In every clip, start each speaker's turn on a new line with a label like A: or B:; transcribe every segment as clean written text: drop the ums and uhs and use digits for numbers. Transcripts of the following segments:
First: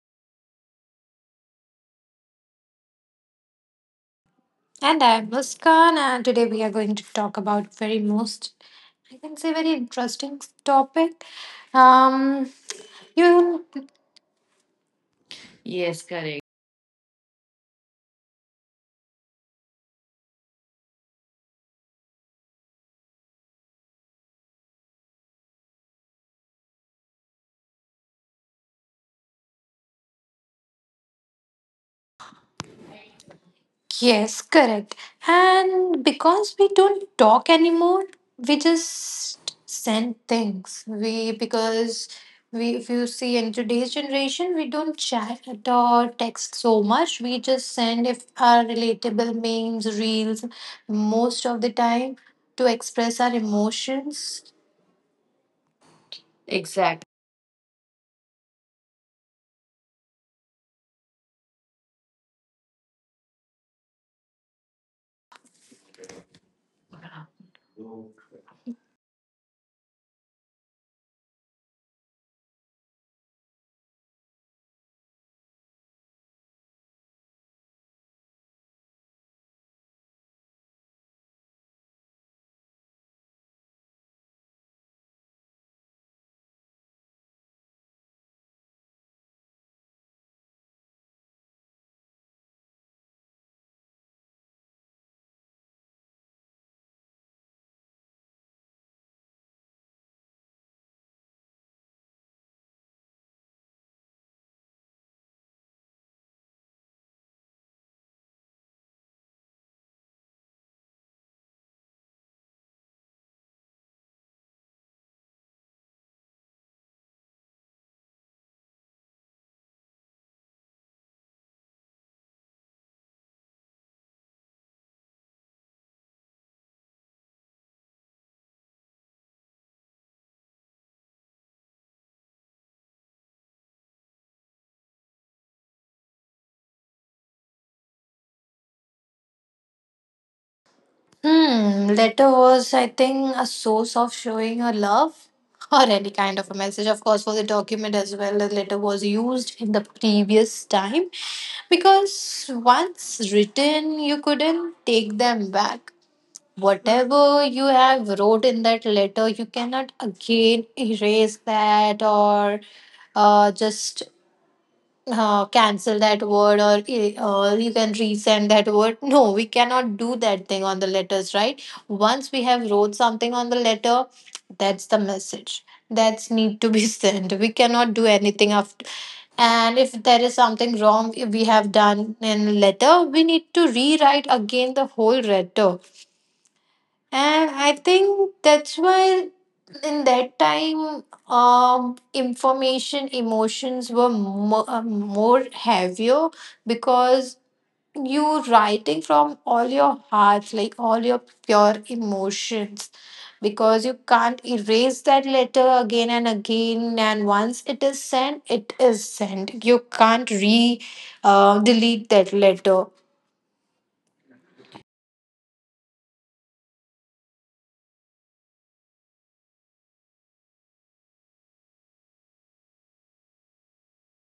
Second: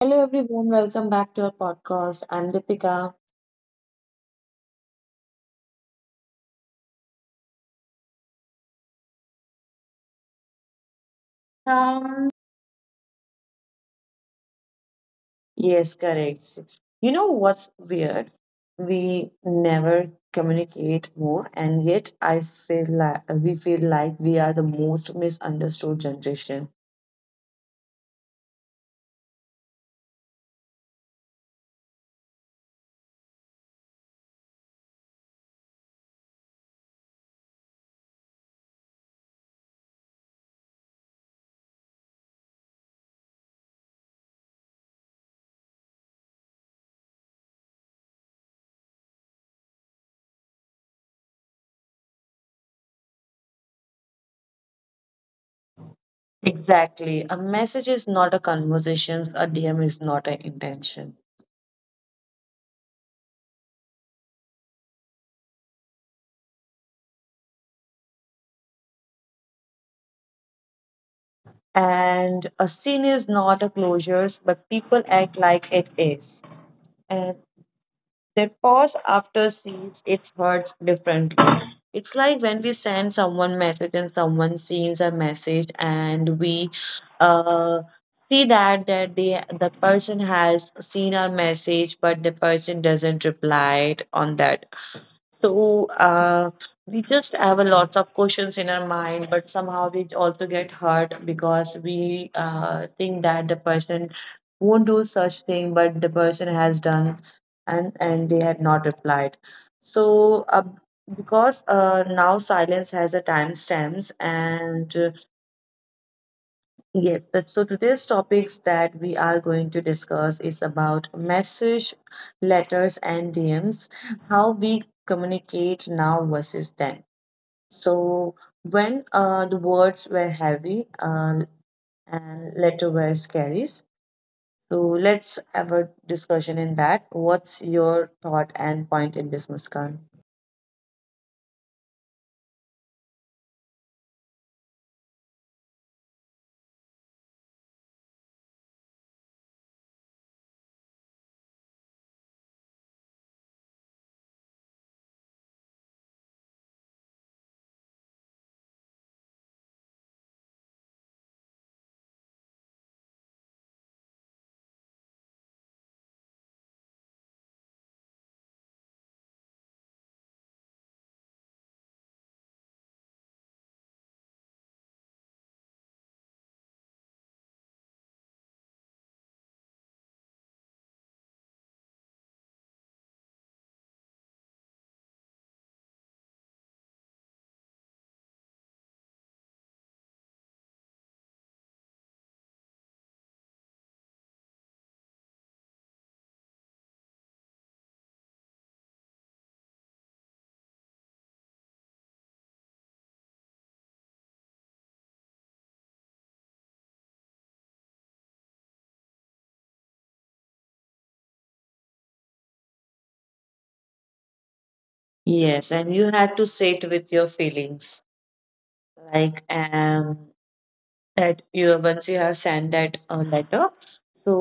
A: Hello, everyone. Welcome back to our podcast. I'm Deepika.
B: And I'm Muskan, and today we are going to talk about very most, I can say, very interesting topic.
A: Um,
B: Um, you
A: yes, correct. You know what's weird? We never communicate more, and yet I feel like we are the most misunderstood generation.
B: yes, correct. And because we don't talk anymore, we just send things. We because we if you see in today's generation, we don't chat or text so much. We just send if our relatable memes, reels, most of the time to express our emotions.
A: Exactly. A message is not a conversation. A DM is not an intention. And a scene is not a closure, but people act like it is. And their pause after scenes, it hurts differently. It's like when we send someone message and someone sees a message and we uh, see that the person has seen our message, but the person doesn't reply it on that. So uh, we just have a lots of questions in our mind, but somehow we also get hurt because we think that the person won't do such thing, but the person has done, and they had not replied. So uh, because now silence has a timestamps and Yes, but so today's topics that we are going to discuss is about message, letters, and DMs, how we communicate now versus then. So when the words were heavy and letter were carries. So let's have a discussion in that. What's your thought and point in this, Muskan?
B: Hmm, letter was, I think, a source of showing her love or any kind of a message. Of course, for the document as well, the letter was used in the previous time because once written, you couldn't take them back. Whatever you have wrote in that letter, you cannot again erase that, or just cancel that word, or you can resend that word. No, we cannot do that thing on the letters, right? Once we have wrote something on the letter, that's the message that's need to be sent. We cannot do anything after. And if there is something wrong we have done in letter, we need to rewrite again the whole letter. And I think that's why in that time, information emotions were more heavier, because you writing from all your heart, like all your pure emotions, because you can't erase that letter again and again, and once it is sent it is sent, you can't re delete that letter.
A: Yes, and you had to say it with your feelings, like, that you once you have sent that letter. So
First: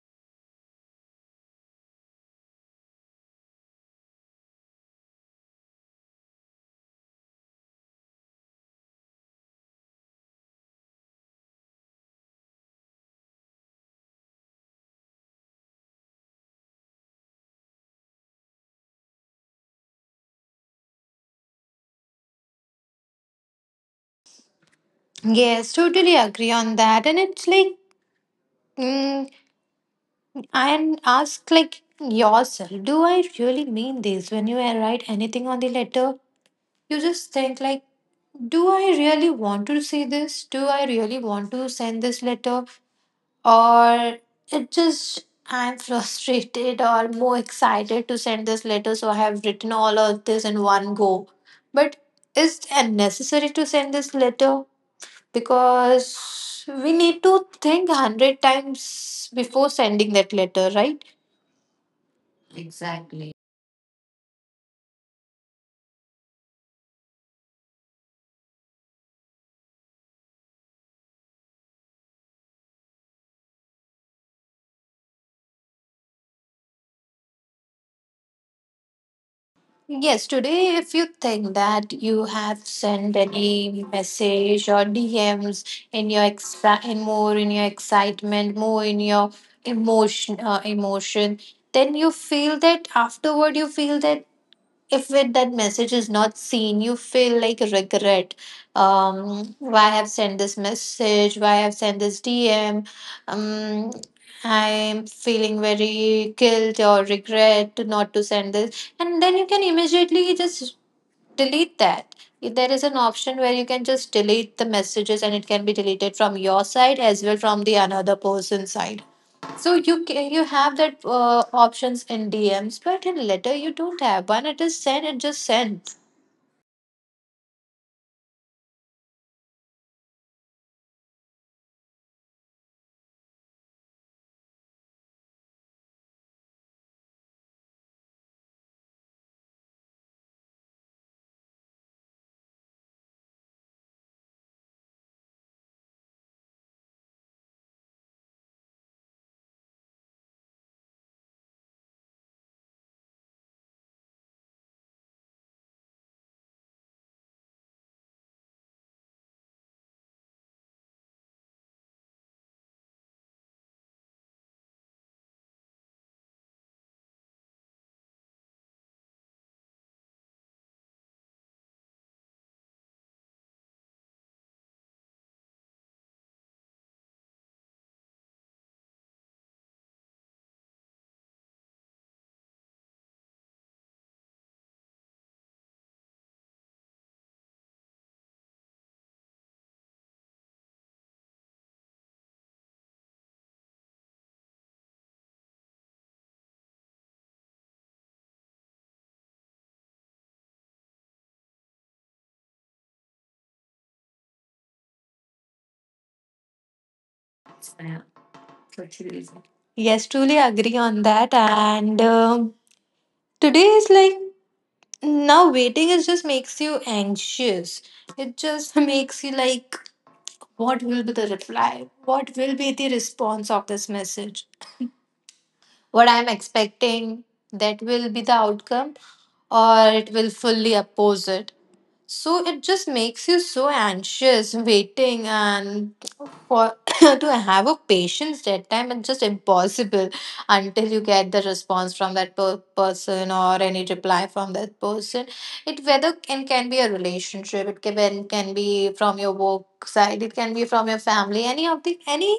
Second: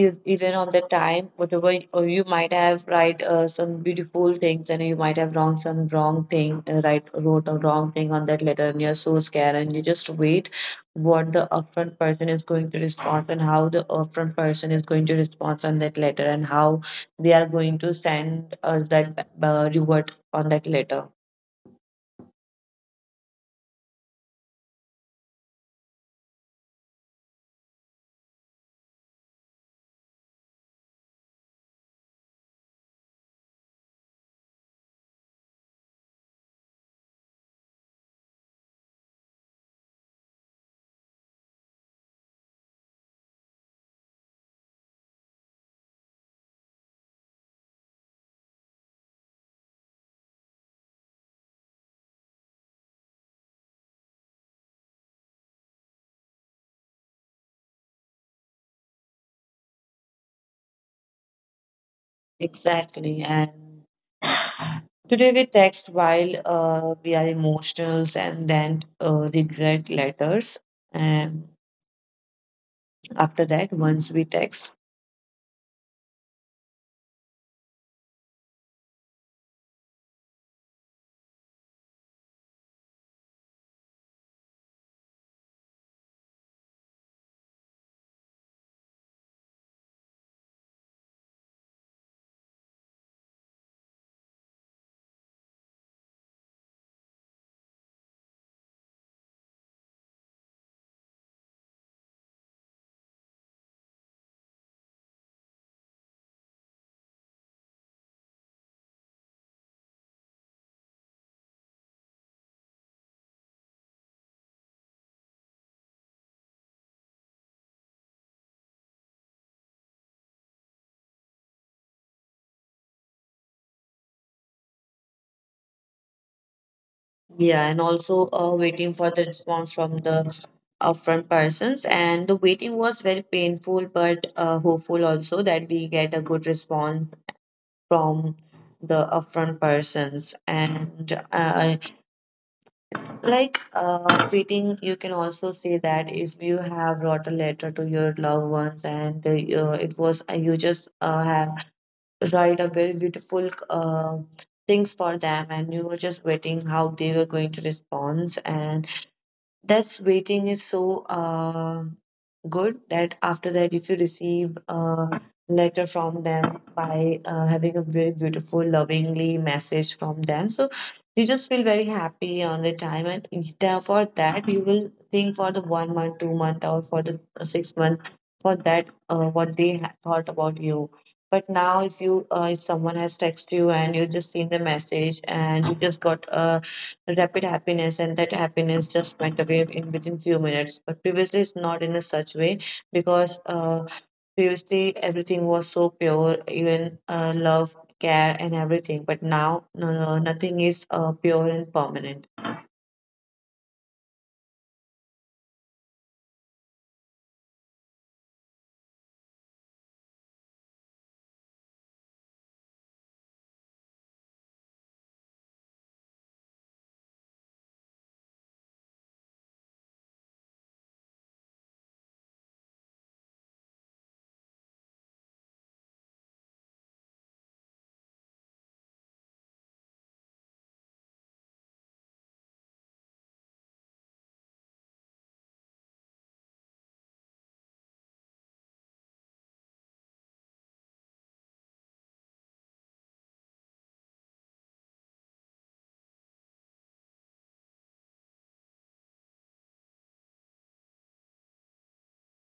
A: even on the time, whatever y- or you might have write some beautiful things, and you might have wrong some wrong thing, wrote a wrong thing on that letter, and you're so scared, and you just wait what the upfront person is going to respond, and how the upfront person is going to respond on that letter, and how they are going to send us that reward on that letter.
B: Yes, totally agree on that. And it's like, mm, and ask like yourself, do I really mean this? When you write anything on the letter, you just think like, do I really want to see this? Do I really want to send this letter? Or it just I'm frustrated or more excited to send this letter, so I have written all of this in one go. But is it necessary to send this letter? Because we need to think 100 times before sending that letter, right?
A: Exactly. And today we text while we are emotional and then regret letters. And after that, once we text,
B: Yes, today, if you think that you have sent any message or DMs in your extra, in more in your excitement, more in your emotion, then you feel that afterward, you feel that if it, that message is not seen, you feel like regret. Why I have sent this message? Why I have sent this DM? um I'm feeling very guilt or regret to not to send this, and then you can immediately just delete that. If there is an option where you can just delete the messages and it can be deleted from your side as well from the another person's side, so you have that options in DMs, but in letter you don't have. When it is sent, it just sent.
A: yeah, and also waiting for the response from the upfront persons. And the waiting was very painful, but hopeful also, that we get a good response from the upfront persons. And Quitting, you can also say, that if you have wrote a letter to your loved ones, and it was you just have write a very beautiful things for them, and you were just waiting how they were going to respond, and that's waiting is so good, that after that, if you receive a letter from them by having a very beautiful, lovingly message from them, so you just feel very happy on the time, and for that you will think for the 1 month, 2 month, or for the 6 month, for that what they thought about you. But now, if you if someone has texted you, and you just seen the message, and you just got a rapid happiness, and that happiness just went away in within few minutes. But previously it's not in a such way, because previously everything was so pure, even love, care and everything. But now, no, no, nothing is pure and permanent.
B: Yes, truly agree on that. And today is like now waiting is just makes you anxious. It just makes you like, what will be the reply? What will be the response of this message? What I'm expecting, that will be the outcome, or it will fully oppose it. So it just makes you so anxious waiting, and for to have a patience that time, it's just impossible until you get the response from that person or any reply from that person. It whether can be a relationship, it can be from your work side, it can be from your family, any of the any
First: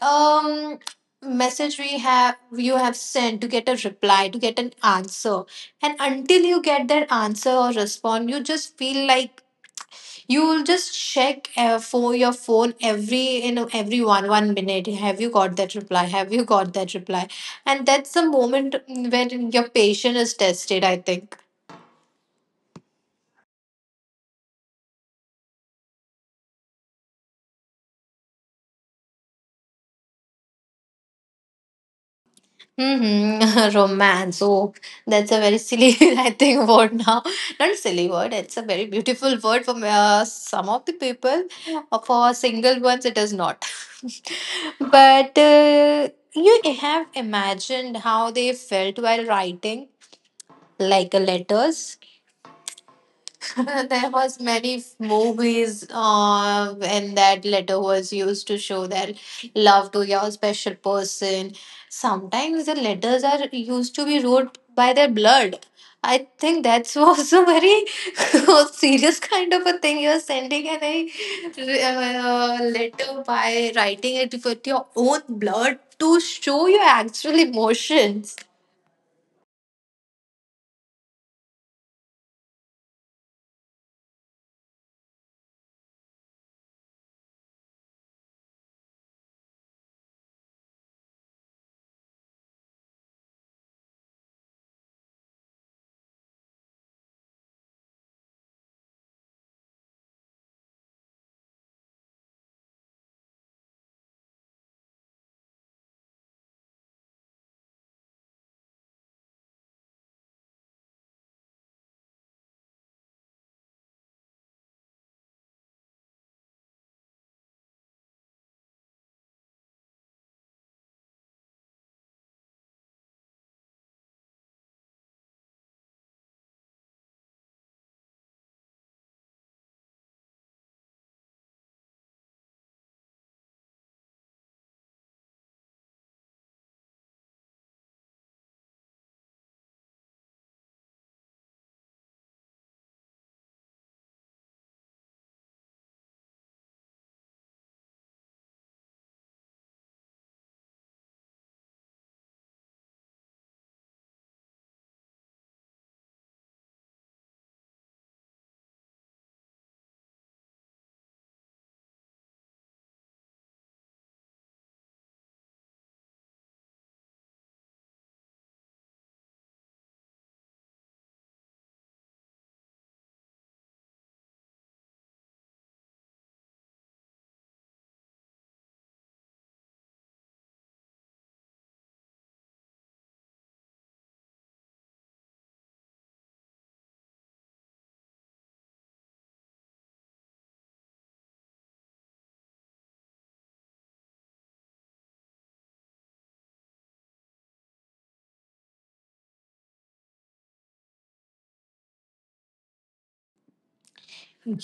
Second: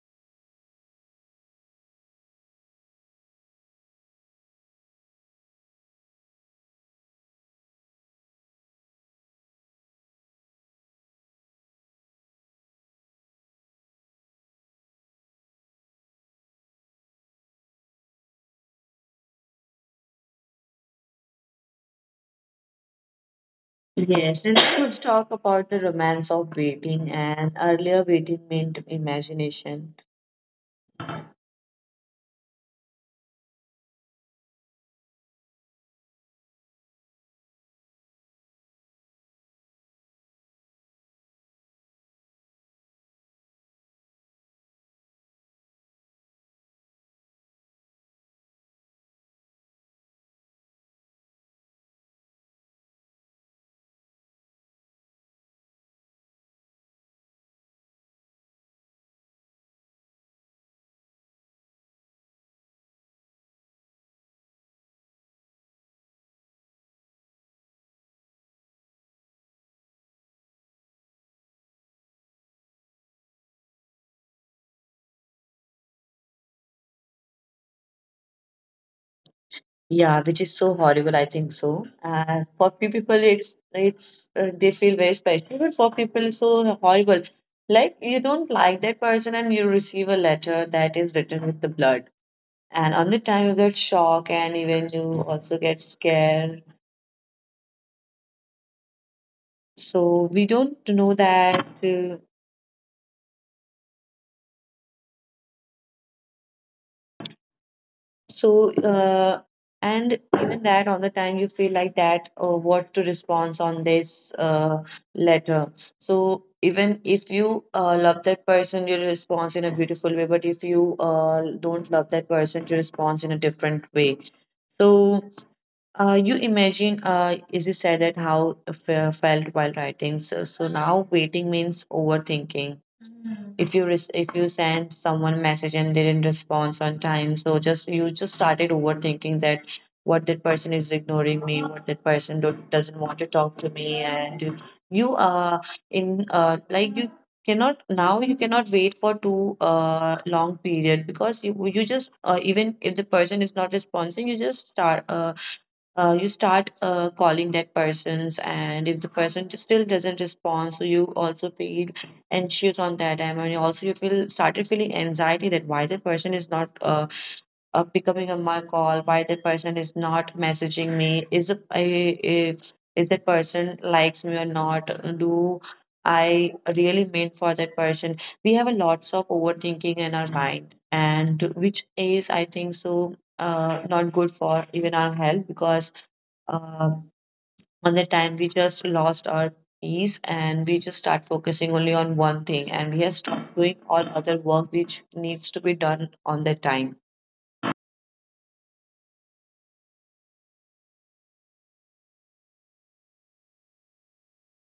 B: um message we have you have sent to get a reply, to get an answer. And until you get that answer or respond, you just feel like you will just check for your phone every you know every one minute, have you got that reply, have you got that reply? And that's the moment when your patience is tested, I think.
A: Yes, and then let's talk about the romance of waiting. And earlier, waiting meant imagination.
B: Mhm. Romance. Oh, that's a very silly, I think, word now. Not a silly word. It's a very beautiful word for some of the people. For single ones, it is not. But you have imagined how they felt while writing, like letters. There was many movies when that letter was used to show that love to your special person. Sometimes the letters are used to be wrote by their blood. I think that's also very serious kind of a thing you're sending, and a letter by writing it with your own blood to show your actual emotions.
A: Yeah, which is so horrible, I think so. And for few people, it's they feel very special, but for people, it's so horrible. Like you don't like that person, and you receive a letter that is written with the blood, and on the time you get shock, and even you also get scared. So we don't know that So, uh, and even that on the time you feel like that, or what to respond on this letter. So, even if you love that person, you respond in a beautiful way. But if you don't love that person, you respond in a different way. So, you imagine, is it said that how felt while writing? So now waiting means overthinking. If if you send someone message and they didn't respond on time, so just you just started overthinking that, what, that person is ignoring me, what, that person doesn't want to talk to me. And you are in like you cannot, now you cannot wait for too long period, because you just even if the person is not responding, you just start you start calling that persons, and if the person just still doesn't respond, so you also feel anxious on that time, and you also you feel started feeling anxiety, that why the person is not picking up my call, why the person is not messaging me, is if is that person likes me or not, do I really meant for that person. We have a lots of overthinking in our mind, and which is I think not good for even our health, because um, on the time we just lost our peace, and we just start focusing only on one thing, and we have stopped doing all other work which needs to be done on the time.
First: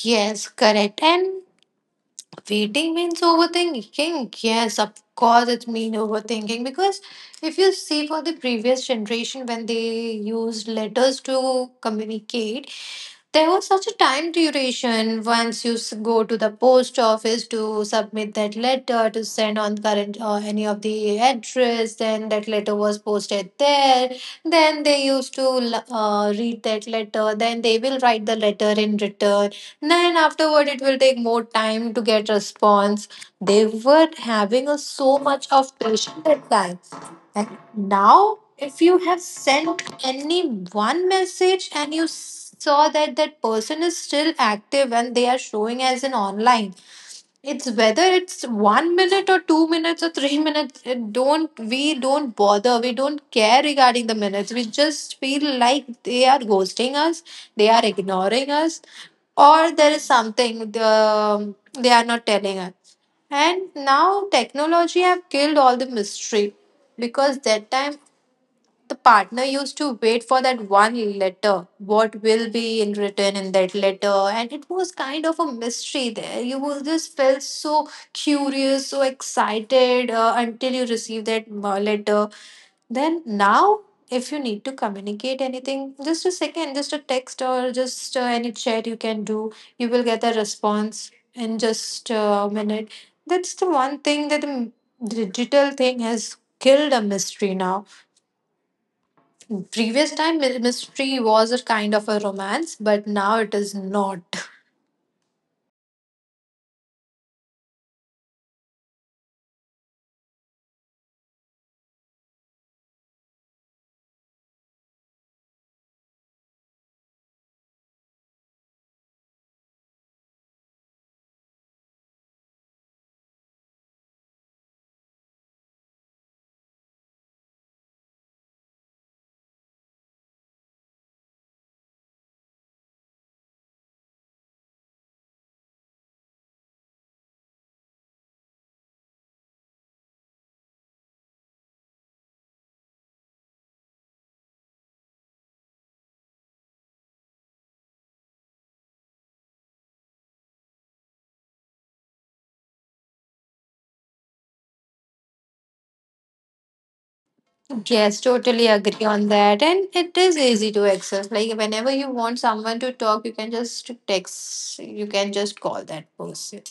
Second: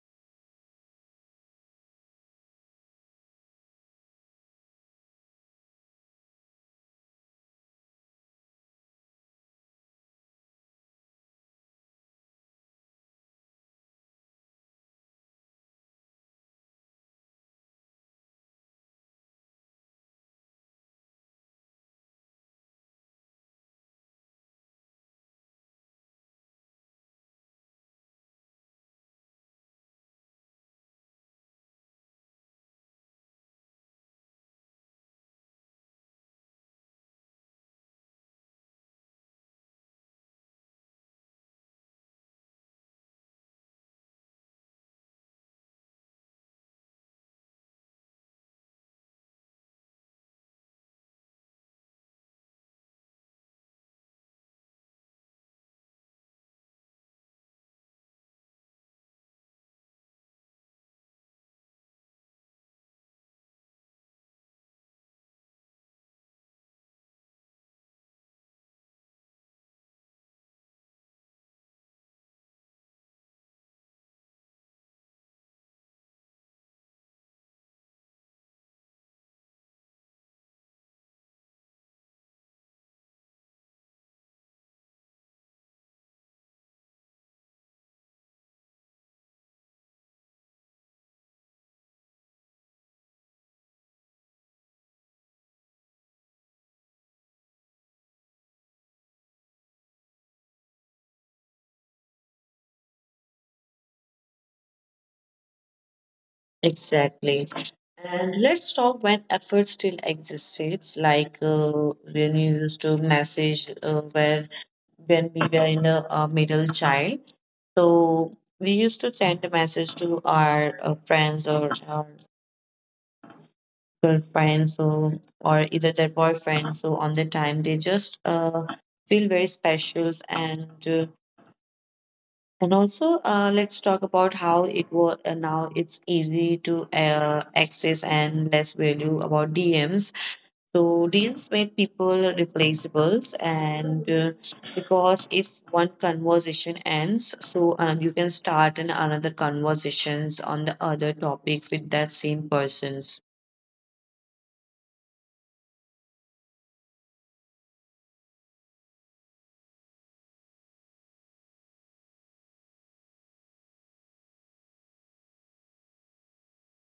B: Yes, correct. And waiting means overthinking. Yes, of course, it's mean overthinking because if you see for the previous generation when they used letters to communicate, there was such a time duration. Once you go to the post office to submit that letter, to send on current or any of the address, then that letter was posted there, then they used to read that letter, then they will write the letter in return, then afterward, it will take more time to get response. They were having a so much of patience at times. And now if you have sent any one message and you saw that that person is still active and they are showing as an online, it's whether it's 1 minute or 2 minutes or 3 minutes. It don't, we don't bother. We don't care regarding the minutes. We just feel like they are ghosting us. They are ignoring us, or there is something the, they are not telling us. And now technology have killed all the mystery, because that time the partner used to wait for that one letter. What will be in written in that letter? And it was kind of a mystery there. You will just felt so curious, so excited until you receive that letter. Then now, if you need to communicate anything, just a second, just a text, or just any chat you can do, you will get a response in just a minute. That's the one thing that digital thing has killed a mystery now. Previous time, mystery was a kind of a romance, but now it is not.
A: Exactly. And let's talk when effort still exists, like when you used to message where when we were in a, middle child. So we used to send a message to our friends or our girlfriend, so or either their boyfriend, so on their time they just feel very specials. And also let's talk about how it was. Now it's easy to access and less value about dms. So dms made people replaceables, and because if one conversation ends, so you can start in another conversations on the other topic with that same persons.
B: Yes, totally agree on that. And it is easy to access. Like whenever you want someone to talk, you can just text, you can just call that person.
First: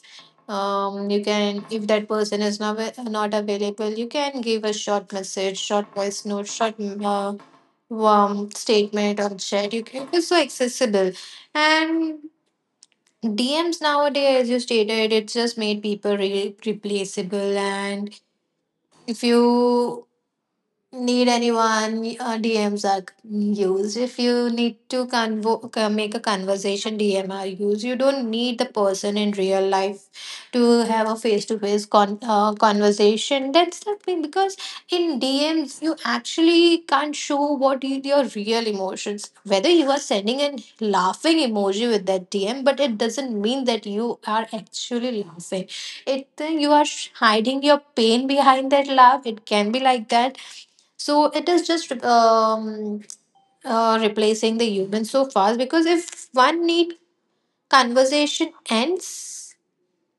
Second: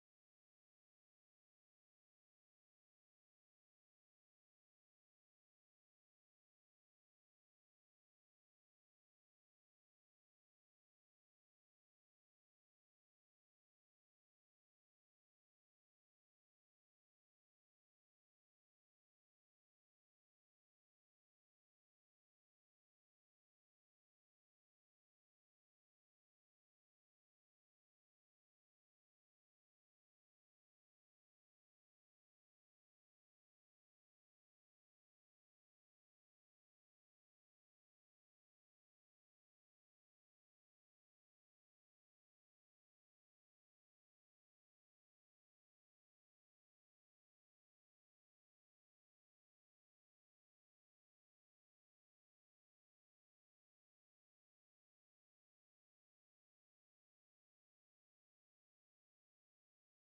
B: You can, if that person is not available, you can give a short message, short voice note, short statement or chat. You can, it's so accessible. And DMs nowadays, as you stated, it's just made people replaceable. And if you need anyone, DMs are used. If you need to make a conversation, DM are used. You don't need the person in real life to have a face-to-face conversation. That's the thing, because in DMs you actually can't show what your real emotions. Whether you are sending a laughing emoji with that DM, but it doesn't mean that you are actually laughing. It then you are hiding your pain behind that laugh, it can be like that. So it is just replacing the human so fast, because if one need conversation ends,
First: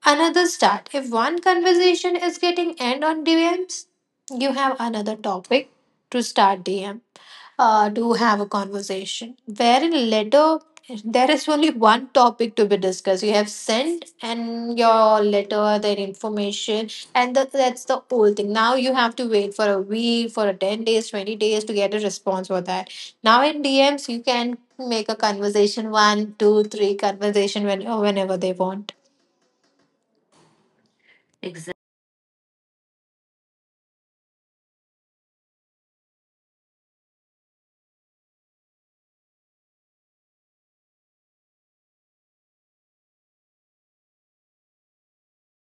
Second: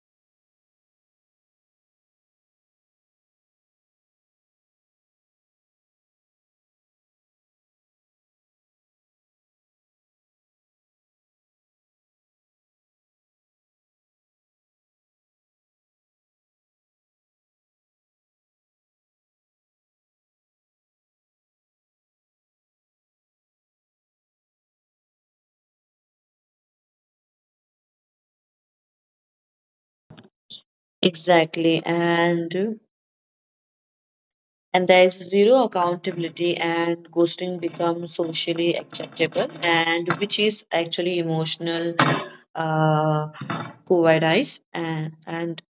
B: another start. If one conversation is getting end on DMs, you have another topic to start DM, to have a conversation. Wherein letter, there is only one topic to be discussed. You have sent and your letter, their information, and that, that's the whole thing. Now you have to wait for a week, for a 10 days, 20 days to get a response for that. Now in DMs, you can make a conversation one, two, three conversation when, whenever they want.
A: Exactly. And there is zero accountability, and ghosting becomes socially acceptable, and which is actually emotional uh cowardice. and and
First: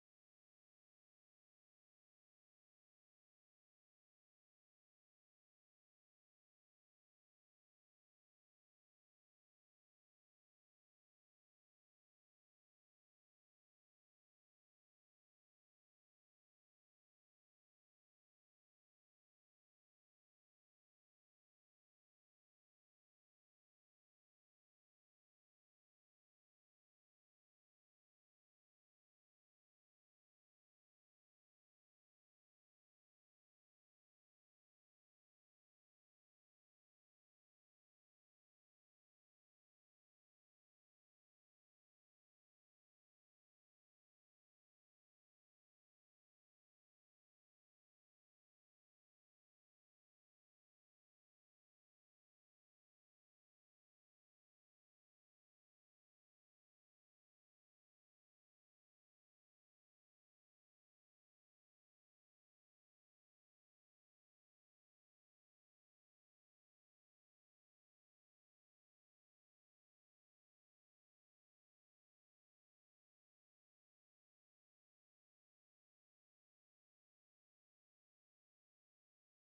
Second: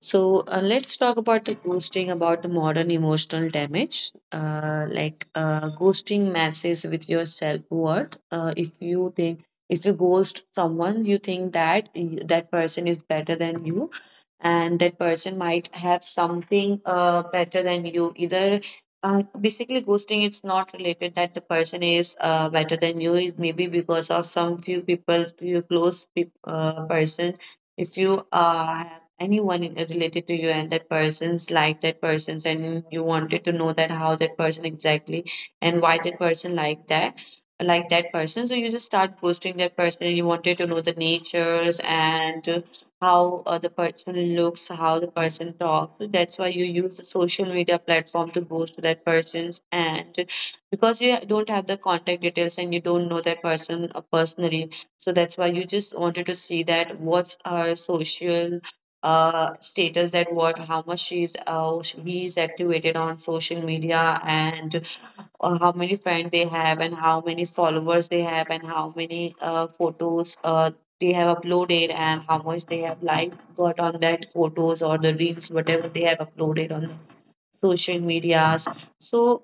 A: so uh, let's talk about the ghosting, about the modern emotional damage. Like ghosting messes with your self worth. If you think, if you ghost someone, you think that that person is better than you, and that person might have something better than you. Either basically ghosting, it's not related that the person is better than you. It may be because of some few people, your close peop person. If you have anyone related to you, and that person's like that person's, and you wanted to know that how that person exactly and why that person like that, like that person, so you just start ghosting that person, and you wanted to know the natures, and how the person looks, how the person talks, so that's why you use the social media platform to ghost that person's. And because you don't have the contact details, and you don't know that person personally, so that's why you just wanted to see that what's her social status, that what how much she's he is activated on social media, and how many friends they have, and how many followers they have, and how many photos they have uploaded, and how much they have like got on that photos or the reels, whatever they have uploaded on social medias. So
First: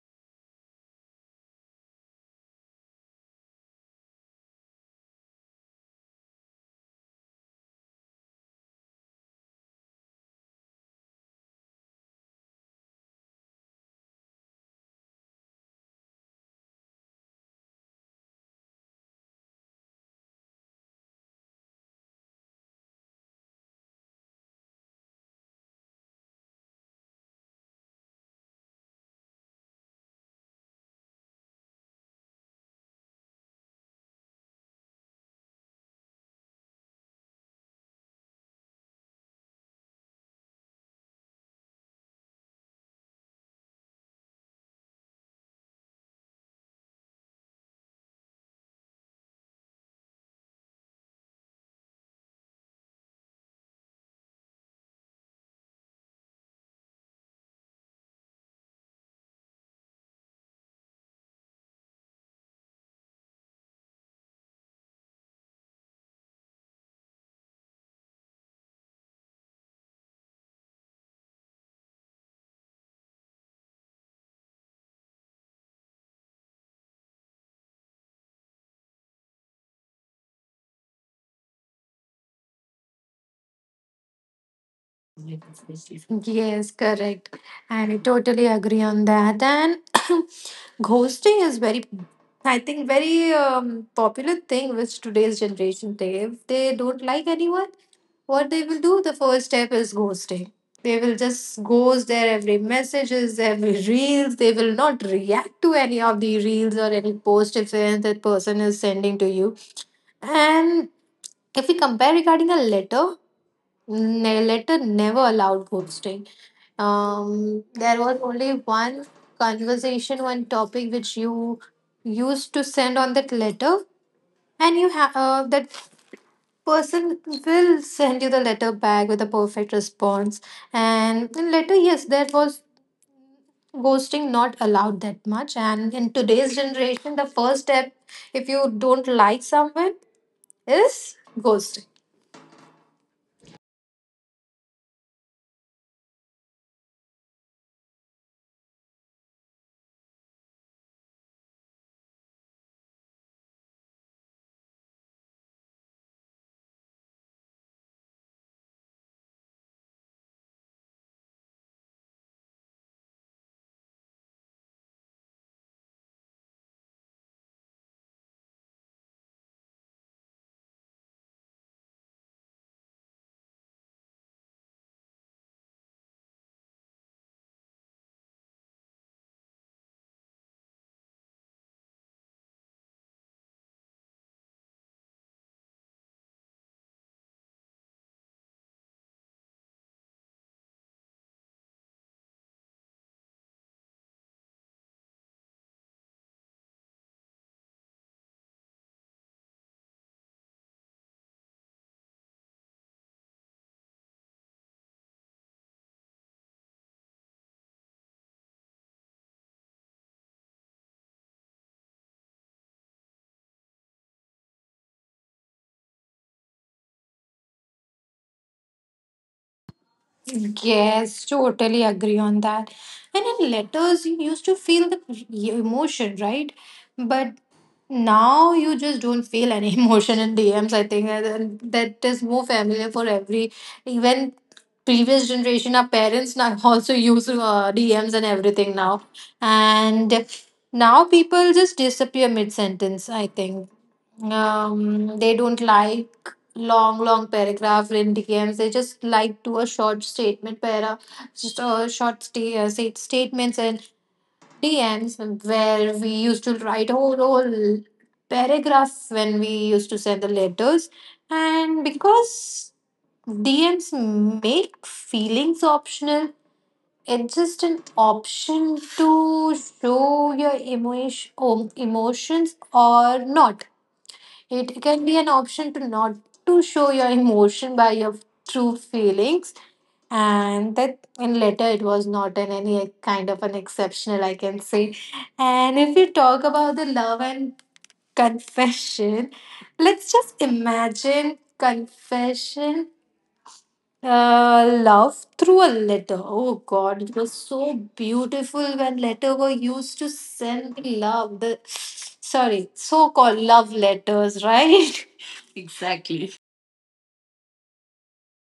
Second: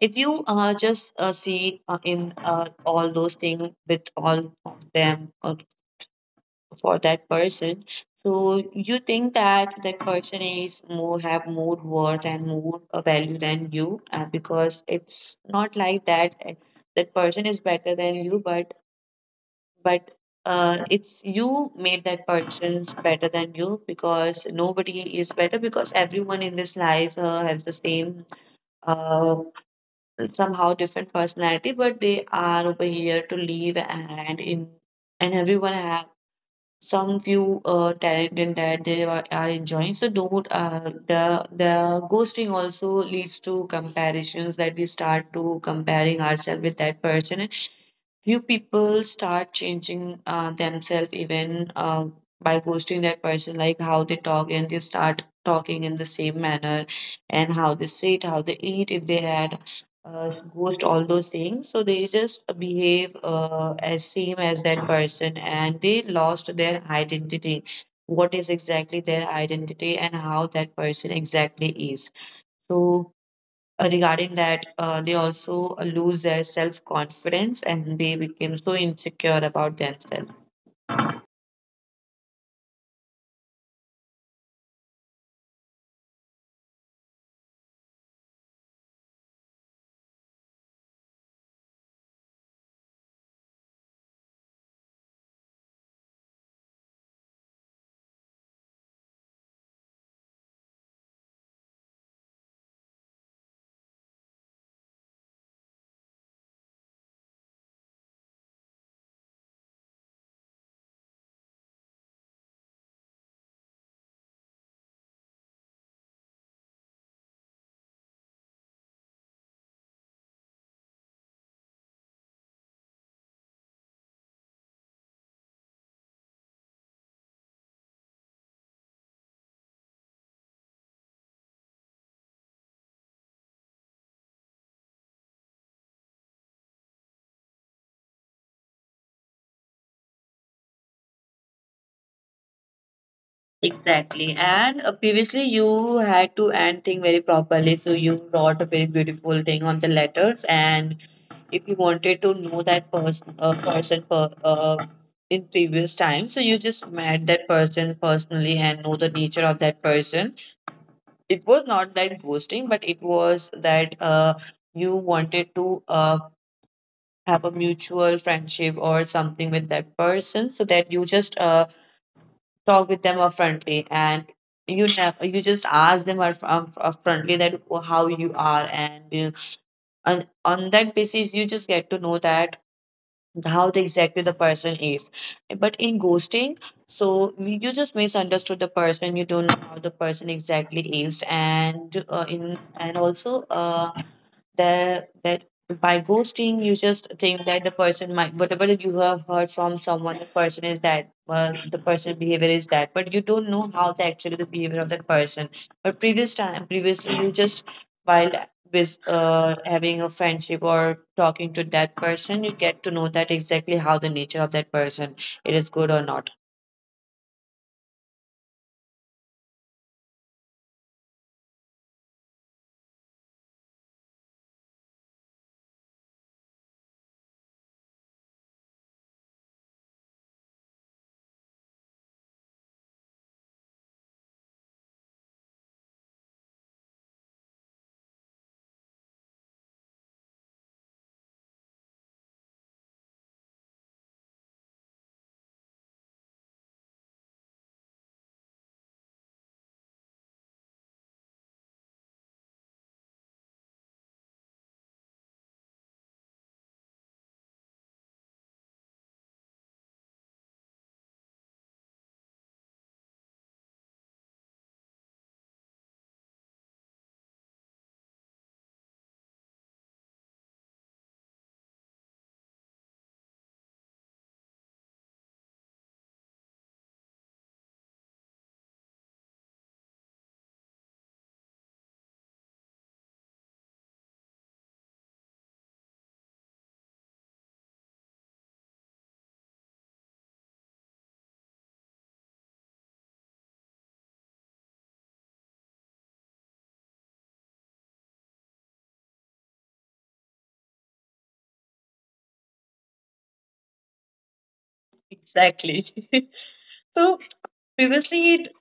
A: if you just see in all those things with all of them for that person, so you think that, that person is more, have more worth and more value than you, because it's not like that that person is better than you, but it's you made that person's better than you, because nobody is better, because everyone in this life has the same uh, somehow different personality, but they are over here to live, and everyone have some few talent in that are enjoying. So don't the ghosting also leads to comparisons that we start to comparing ourselves with that person. Few people start changing themselves even by ghosting that person, like how they talk, and they start talking in the same manner, and how they sit, how they eat, if they had ghost all those things, so they just behave as same as that person and they lost their identity, what is exactly their identity and how that person exactly is. So regarding that, they also lose their self confidence and they became so insecure about themselves.
B: Yes, correct. And I totally agree on that. And ghosting is very, I think, very popular thing which today's generation take. If they don't like anyone, what they will do, the first step is ghosting. They will just ghost their every messages, every reels. They will not react to any of the reels or any post if that person is sending to you. And if we compare regarding a letter, letter never allowed ghosting. There was only one conversation, one topic which you used to send on that letter, and you have that person will send you the letter back with a perfect response. And in letter, yes, there was ghosting not allowed that much. And in today's generation, the first step, if you don't like someone, is ghosting.
A: Exactly, and previously you had to end thing very properly, so you wrote a very beautiful thing on the letters. And if you wanted to know that person, in previous time, so you just met that person personally and know the nature of that person. It was not that ghosting, but it was that, you wanted to have a mutual friendship or something with that person, so that you just talk with them upfrontly. And you never you just ask them upfrontly that how you are, and on that basis you just get to know that how the, exactly the person is. But in ghosting, so you just misunderstood the person, you don't know how the person exactly is, and in and also that by ghosting you just think that the person might, whatever that you have heard from someone, the person is that, well, the person behavior is that, but you don't know how the actually the behavior of that person. But previously you just, while with having a friendship or talking to that person, you get to know that exactly how the nature of that person, it is good or not.
B: Yes, totally agree on that. And in letters, you used to feel the emotion, right? But now you just don't feel any emotion in DMs, I think. And That is more familiar for every even previous generation. Our parents now also use DMs and everything now. And now people just disappear mid sentence, I think. They don't like long long paragraph in DMs. They just like do a short statement para, just a short statements and DMs where we used to write whole paragraph when we used to send the letters. And because DMs make feelings optional, it's just an option to show your emotions or not. It can be an option to not to show your emotion by your true feelings, and that in later it was not in any kind of an exceptional I can say. And if you talk about the love and confession, let's just imagine confession love through a letter. Oh God, it was so beautiful when letter were used to send love. The sorry, so-called love letters, right?
A: Exactly. So previously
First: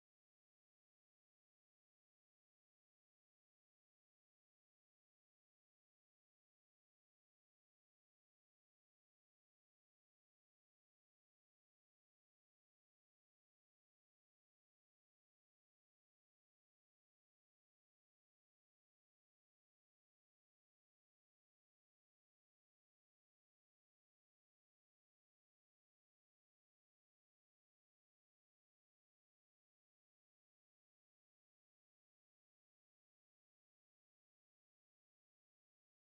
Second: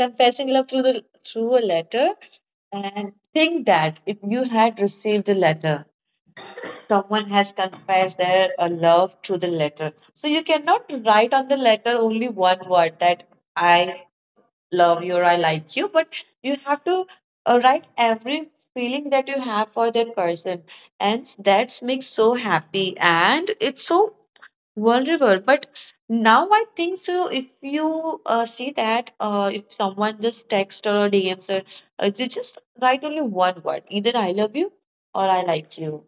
A: confessing love through the through a letter. And think that if you had received a letter, someone has confessed their love through the letter, so you cannot write on the letter only one word that I love you or I like you, but you have to write every feeling that you have for that person. And that makes so happy and it's so vulnerable. But now I think so, if you see that if someone just text or DMs, or they just write only one word, either I love you or I like you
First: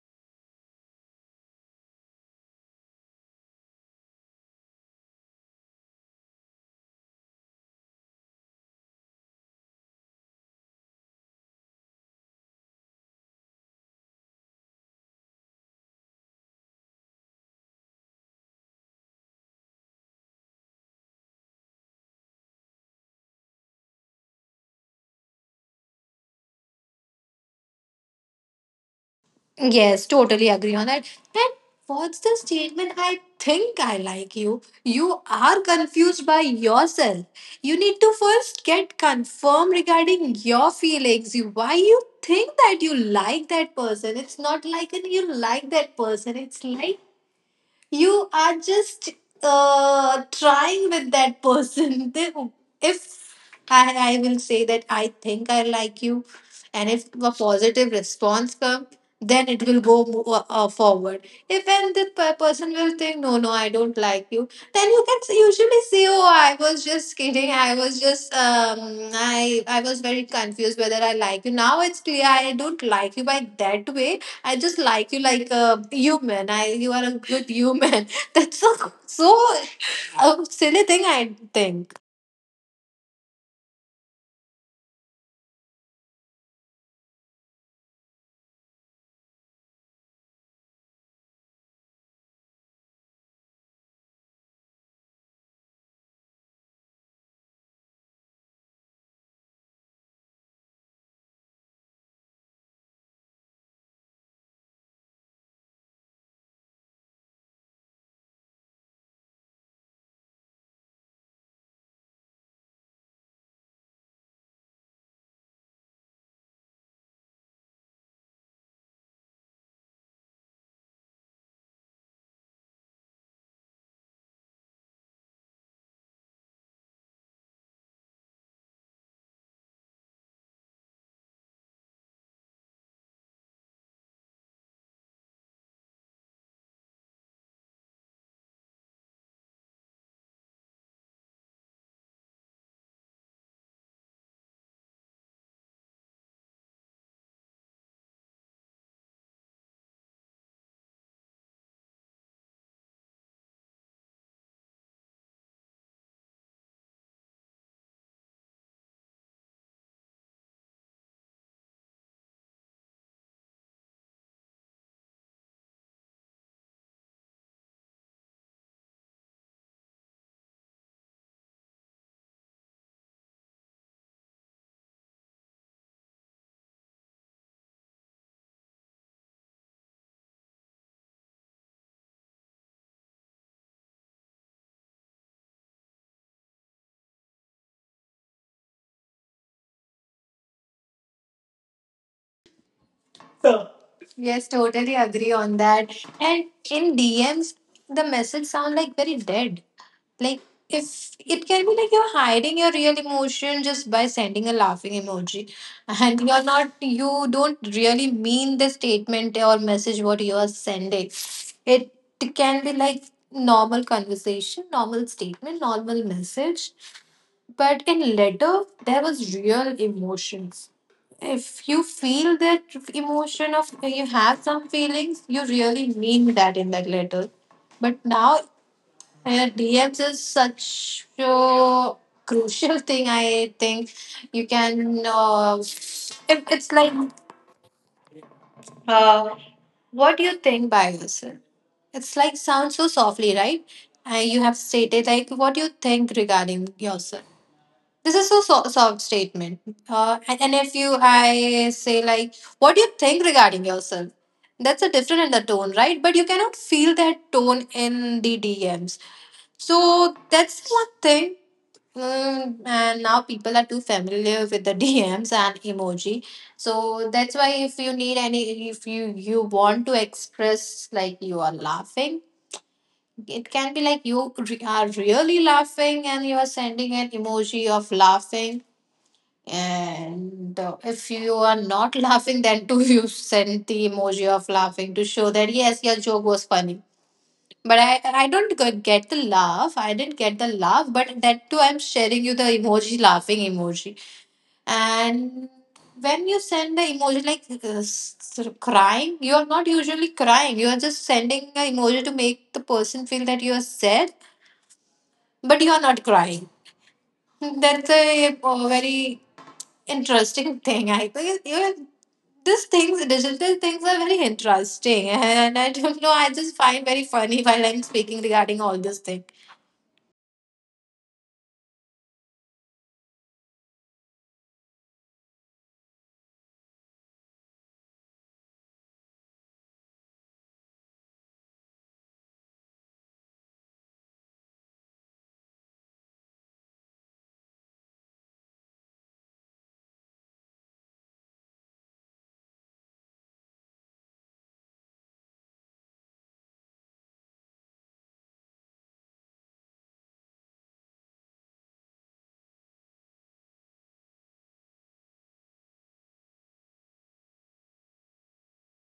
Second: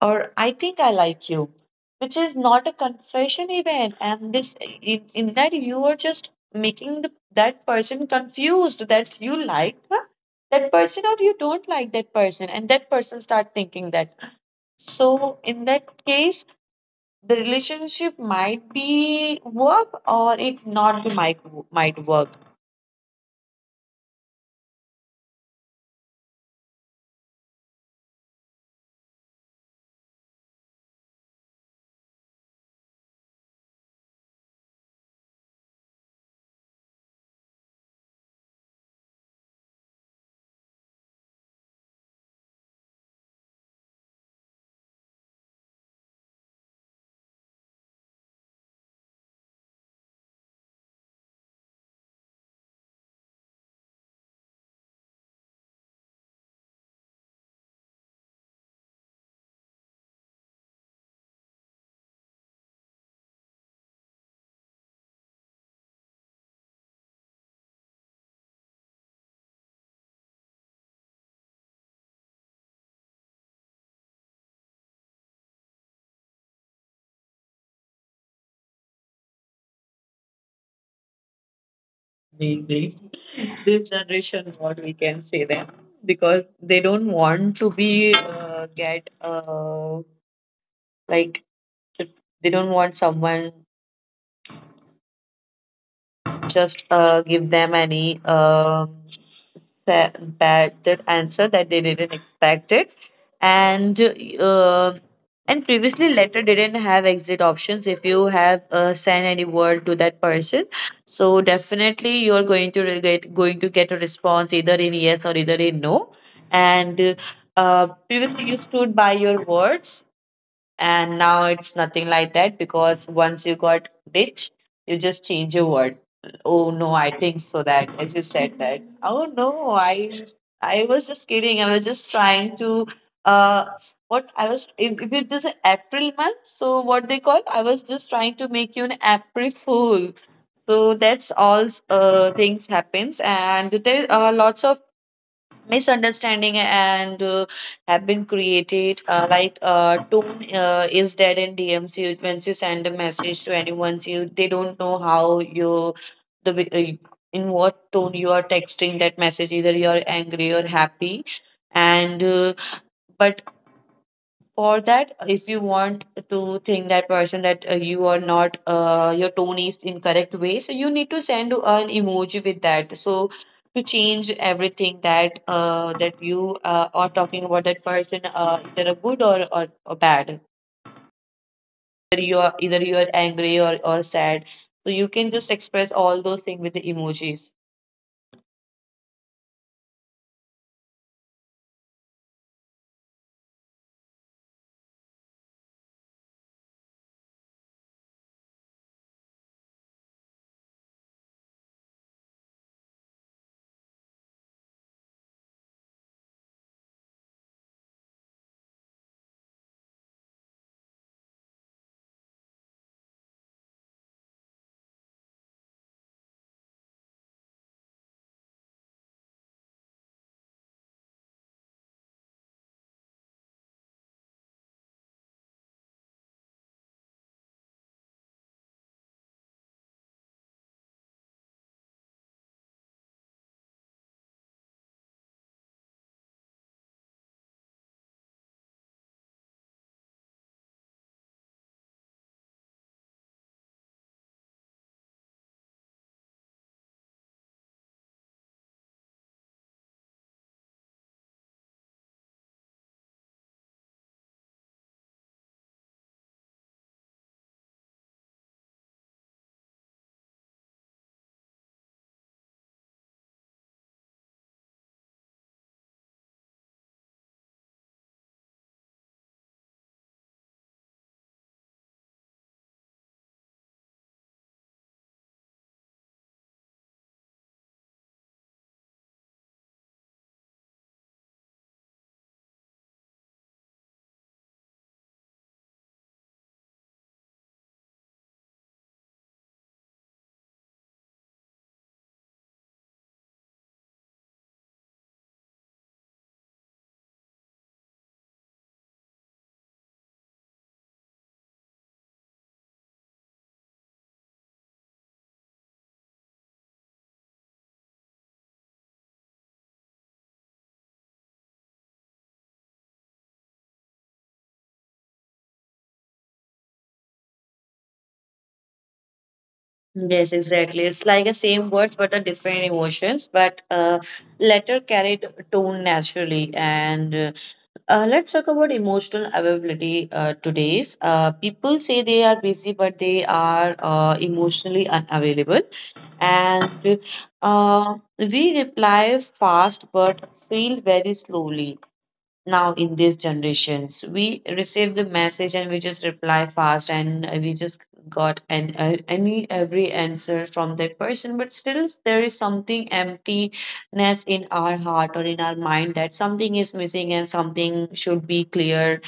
A: or I think I like you, which is not a confession even. And this in that, you are just making the, that person confused that you like, huh, that person or you don't like that person, and that person start thinking that. So in that case the relationship might be work or it not be might work.
B: Yes, totally agree on that. And what's the statement? I think I like you. You are confused by yourself. You need to first get confirmed regarding your feelings. You why you think that you like that person. It's not like an you like that person. It's like you are just trying with that person. If I will say that I think I like you, and if a positive response comes, then it will go forward. If and the person will think, no, no, I don't like you, then you can usually say, oh, I was just kidding. I was just, I was very confused whether I like you. Now it's clear I don't like you by that way I just like you like a human. I you are a good human. That's a so a silly thing I think.
A: Maybe. This generation, what we can say them, because they don't want to be get like, they don't want someone just give them any sa- bad that answer that they didn't expect it. And uh, and previously letter didn't have exit options. If you have sent any word to that person, so definitely you're going to get a response, either in yes or either in no. And previously you stood by your words, and now it's nothing like that because once you got ditch, you just change your word. Oh no, I think so, that as you said that, oh no, I was just kidding, I was just trying to uh what I was if it is an april month, so what they call, I was just trying to make you an april fool. So that's all things happens, and there are lots of misunderstanding, and have been created, tone is dead in DMs. You, once you send a message to anyone, you, they don't know how you, the way- uh, in what tone you are texting that message, either you are angry or happy. And but for that, if you want to think that person that you are not, your tone is incorrect way, so you need to send an emoji with that, so to change everything that you are talking about that person, either a good or bad, either you are, either you are angry or sad, so you can just express all those things with the emojis.
B: Yes, totally agree on that. And in DMs, the message sound like very dead. Like if it can be like you're hiding your real emotion just by sending a laughing emoji, and you don't really mean the statement or message what you are sending. It can be like normal conversation, normal statement, normal message, but in letter there was real emotion if you feel that emotion of you have some feelings you really mean that in that letter. But now DMs is such a crucial thing I think. You can if it's like uh, what do you think by yourself, it's like sounds so softly, right? And you have stated like what do you think regarding yourself. This is a soft statement. And if I say like, what do you think regarding yourself? That's a different in the tone, right? But you cannot feel that tone in the DMs. So that's one thing. And now people are too familiar with the DMs and emoji. So that's why if you need any, if you want to express like you are laughing, it can be like you are really laughing and you are sending an emoji of laughing. And if you are not laughing, then too you send the emoji of laughing to show that yes, your joke was funny. But I don't get the laugh. I didn't get the laugh, but that too I'm sharing you the emoji laughing emoji. And when you send the emoji like sort of crying, you are not usually crying. You are just sending an emoji to make the person feel that you are sad, but you are not crying. That's a, very interesting thing, I think. These things, digital things, are very interesting, and I don't know. I just find very funny while I'm speaking regarding all this thing.
A: Yes, exactly. It's like the same words but the different emotions, but letter carried tone naturally. And let's talk about emotional availability, today's, uh, people say they are busy, but they are emotionally unavailable. And we reply fast, but feel very slowly. Now in these generations we receive the message and we just reply fast, and we just got an any every answer from that person, but still there is something emptiness in our heart or in our mind, that something is missing and something should be clear.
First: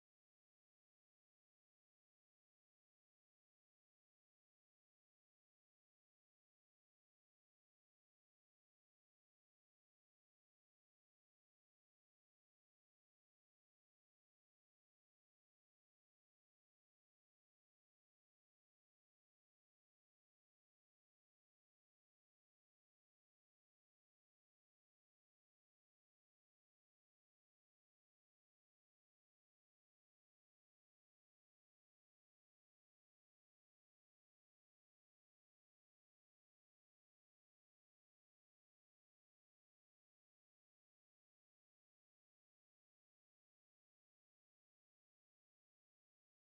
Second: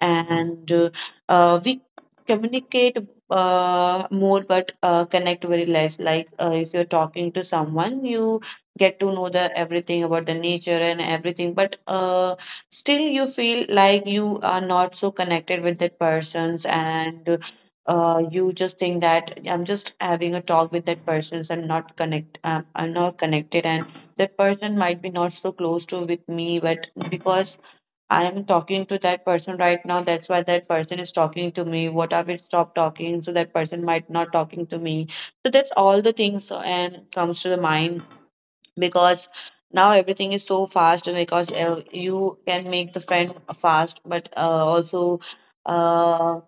A: And we communicate more, but connect very less. Like if you're talking to someone, you get to know the everything about the nature and everything, but still you feel like you are not so connected with that persons. And you just think that I'm just having a talk with that persons and not connect, I'm not connected, and that person might be not so close to with me, but because I am talking to that person right now, that's why that person is talking to me, what if it stop talking, so that person might not talking to me. So that's all the things, and comes to the mind, because now everything is so fast, because you can make the friend fast, but also uh,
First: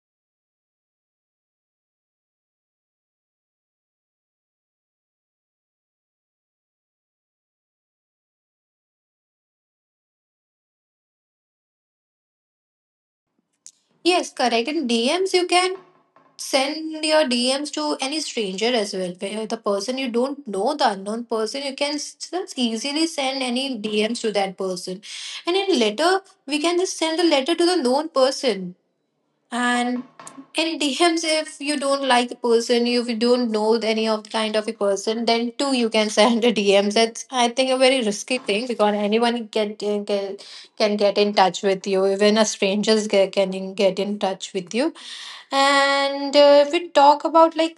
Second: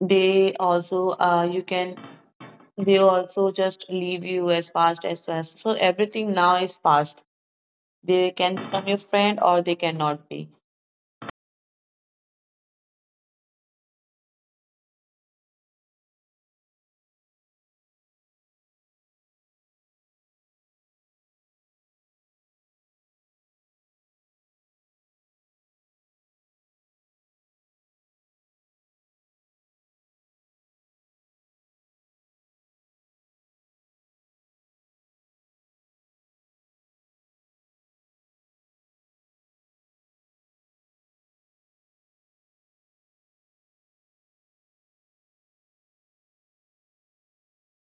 A: they also, you can, they also just leave you as fast as fast, so everything now is fast, they can become your friend or they cannot be.
B: Yes, correct. In DMs, you can send your DMs to any stranger as well. Where the person you don't know, the unknown person, you can just easily send any DMs to that person, and in letter, we can just send the letter to the known person. And it depends, if you don't like the person, if you don't know any of the kind of a person, then too you can send a DMs. That's I think a very risky thing, because anyone can get in touch with you. Even a strangers can get in touch with you. And if we talk about like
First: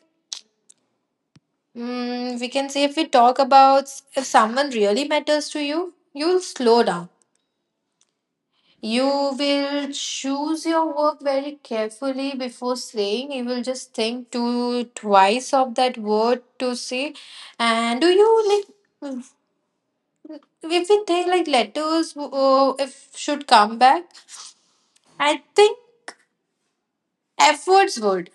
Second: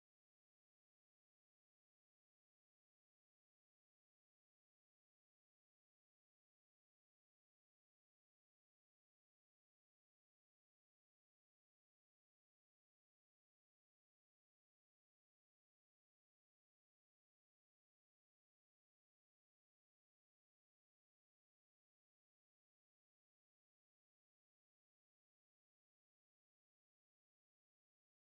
B: mm, we can say if we talk about if someone really matters to you, you'll slow down. You will choose your work very carefully before saying. You will just think to twice of that word to say. And do you like mm, if we think like letters if should come back? I think efforts would.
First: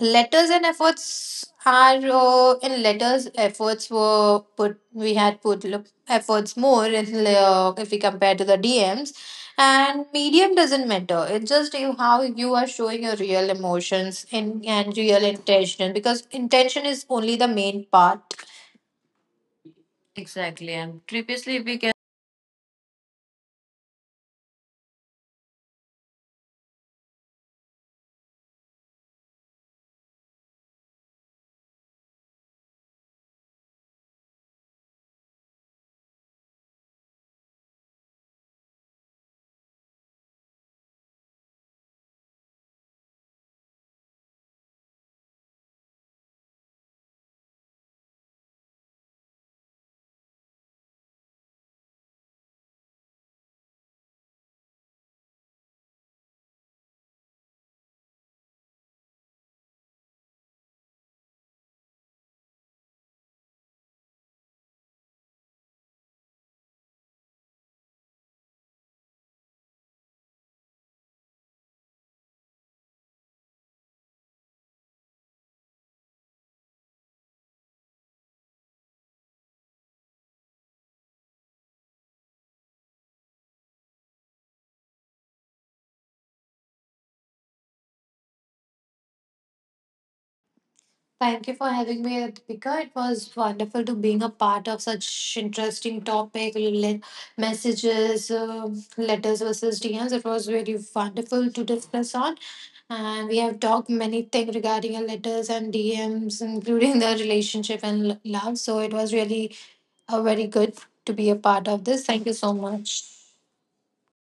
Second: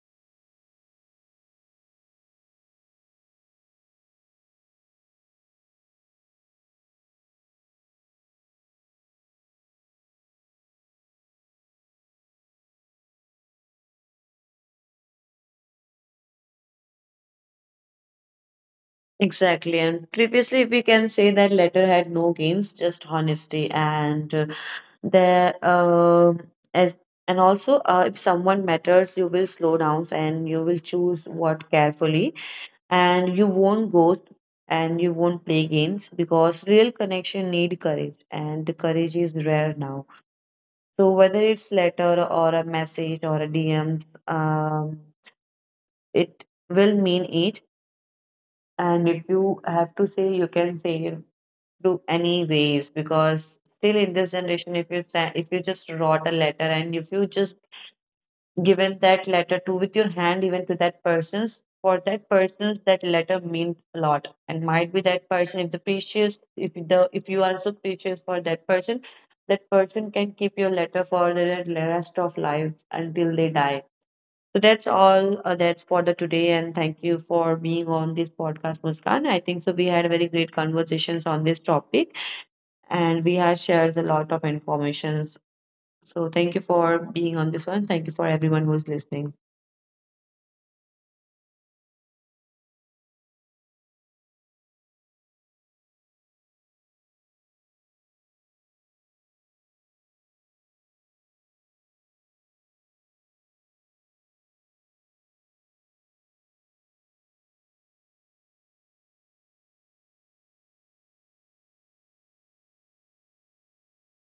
B: Letters and efforts are in letters efforts were put, we had put efforts more in, if we compare to the DMs. And medium doesn't matter, it's just you how you are showing your real emotions and real intention, because intention is only the main part.
A: Exactly, and previously we can say that letter had no games, just honesty. And there as and also, if someone matters, you will slow down and you will choose what carefully, and you won't ghost, and you won't play games, because real connection need courage, and the courage is rare now. So whether it's letter or a message or a DM, it will mean it, and if you have to say you can say it through any ways. Because still in this generation, if you just wrote a letter, and if you just given that letter to with your hand even to that person's for that person's, that letter meant a lot, and might be that person, if the precious if the if you are so precious for that person, that person can keep your letter for the rest of life until they die. So that's all, that's for the today, and thank you for being on this podcast, Muskan. I think so we had very great conversations on this topic, and we have shared a lot of informations. So thank you for being on this one. Thank you for everyone who's listening.
B: Thank you for having me, Deepika. It was wonderful to being a part of such interesting topic. Messages letters versus DMs, it was very wonderful to discuss on. And we have talked many things regarding our letters and DMs, including the relationship and love. So it was really a very good to be a part of this. Thank you so much.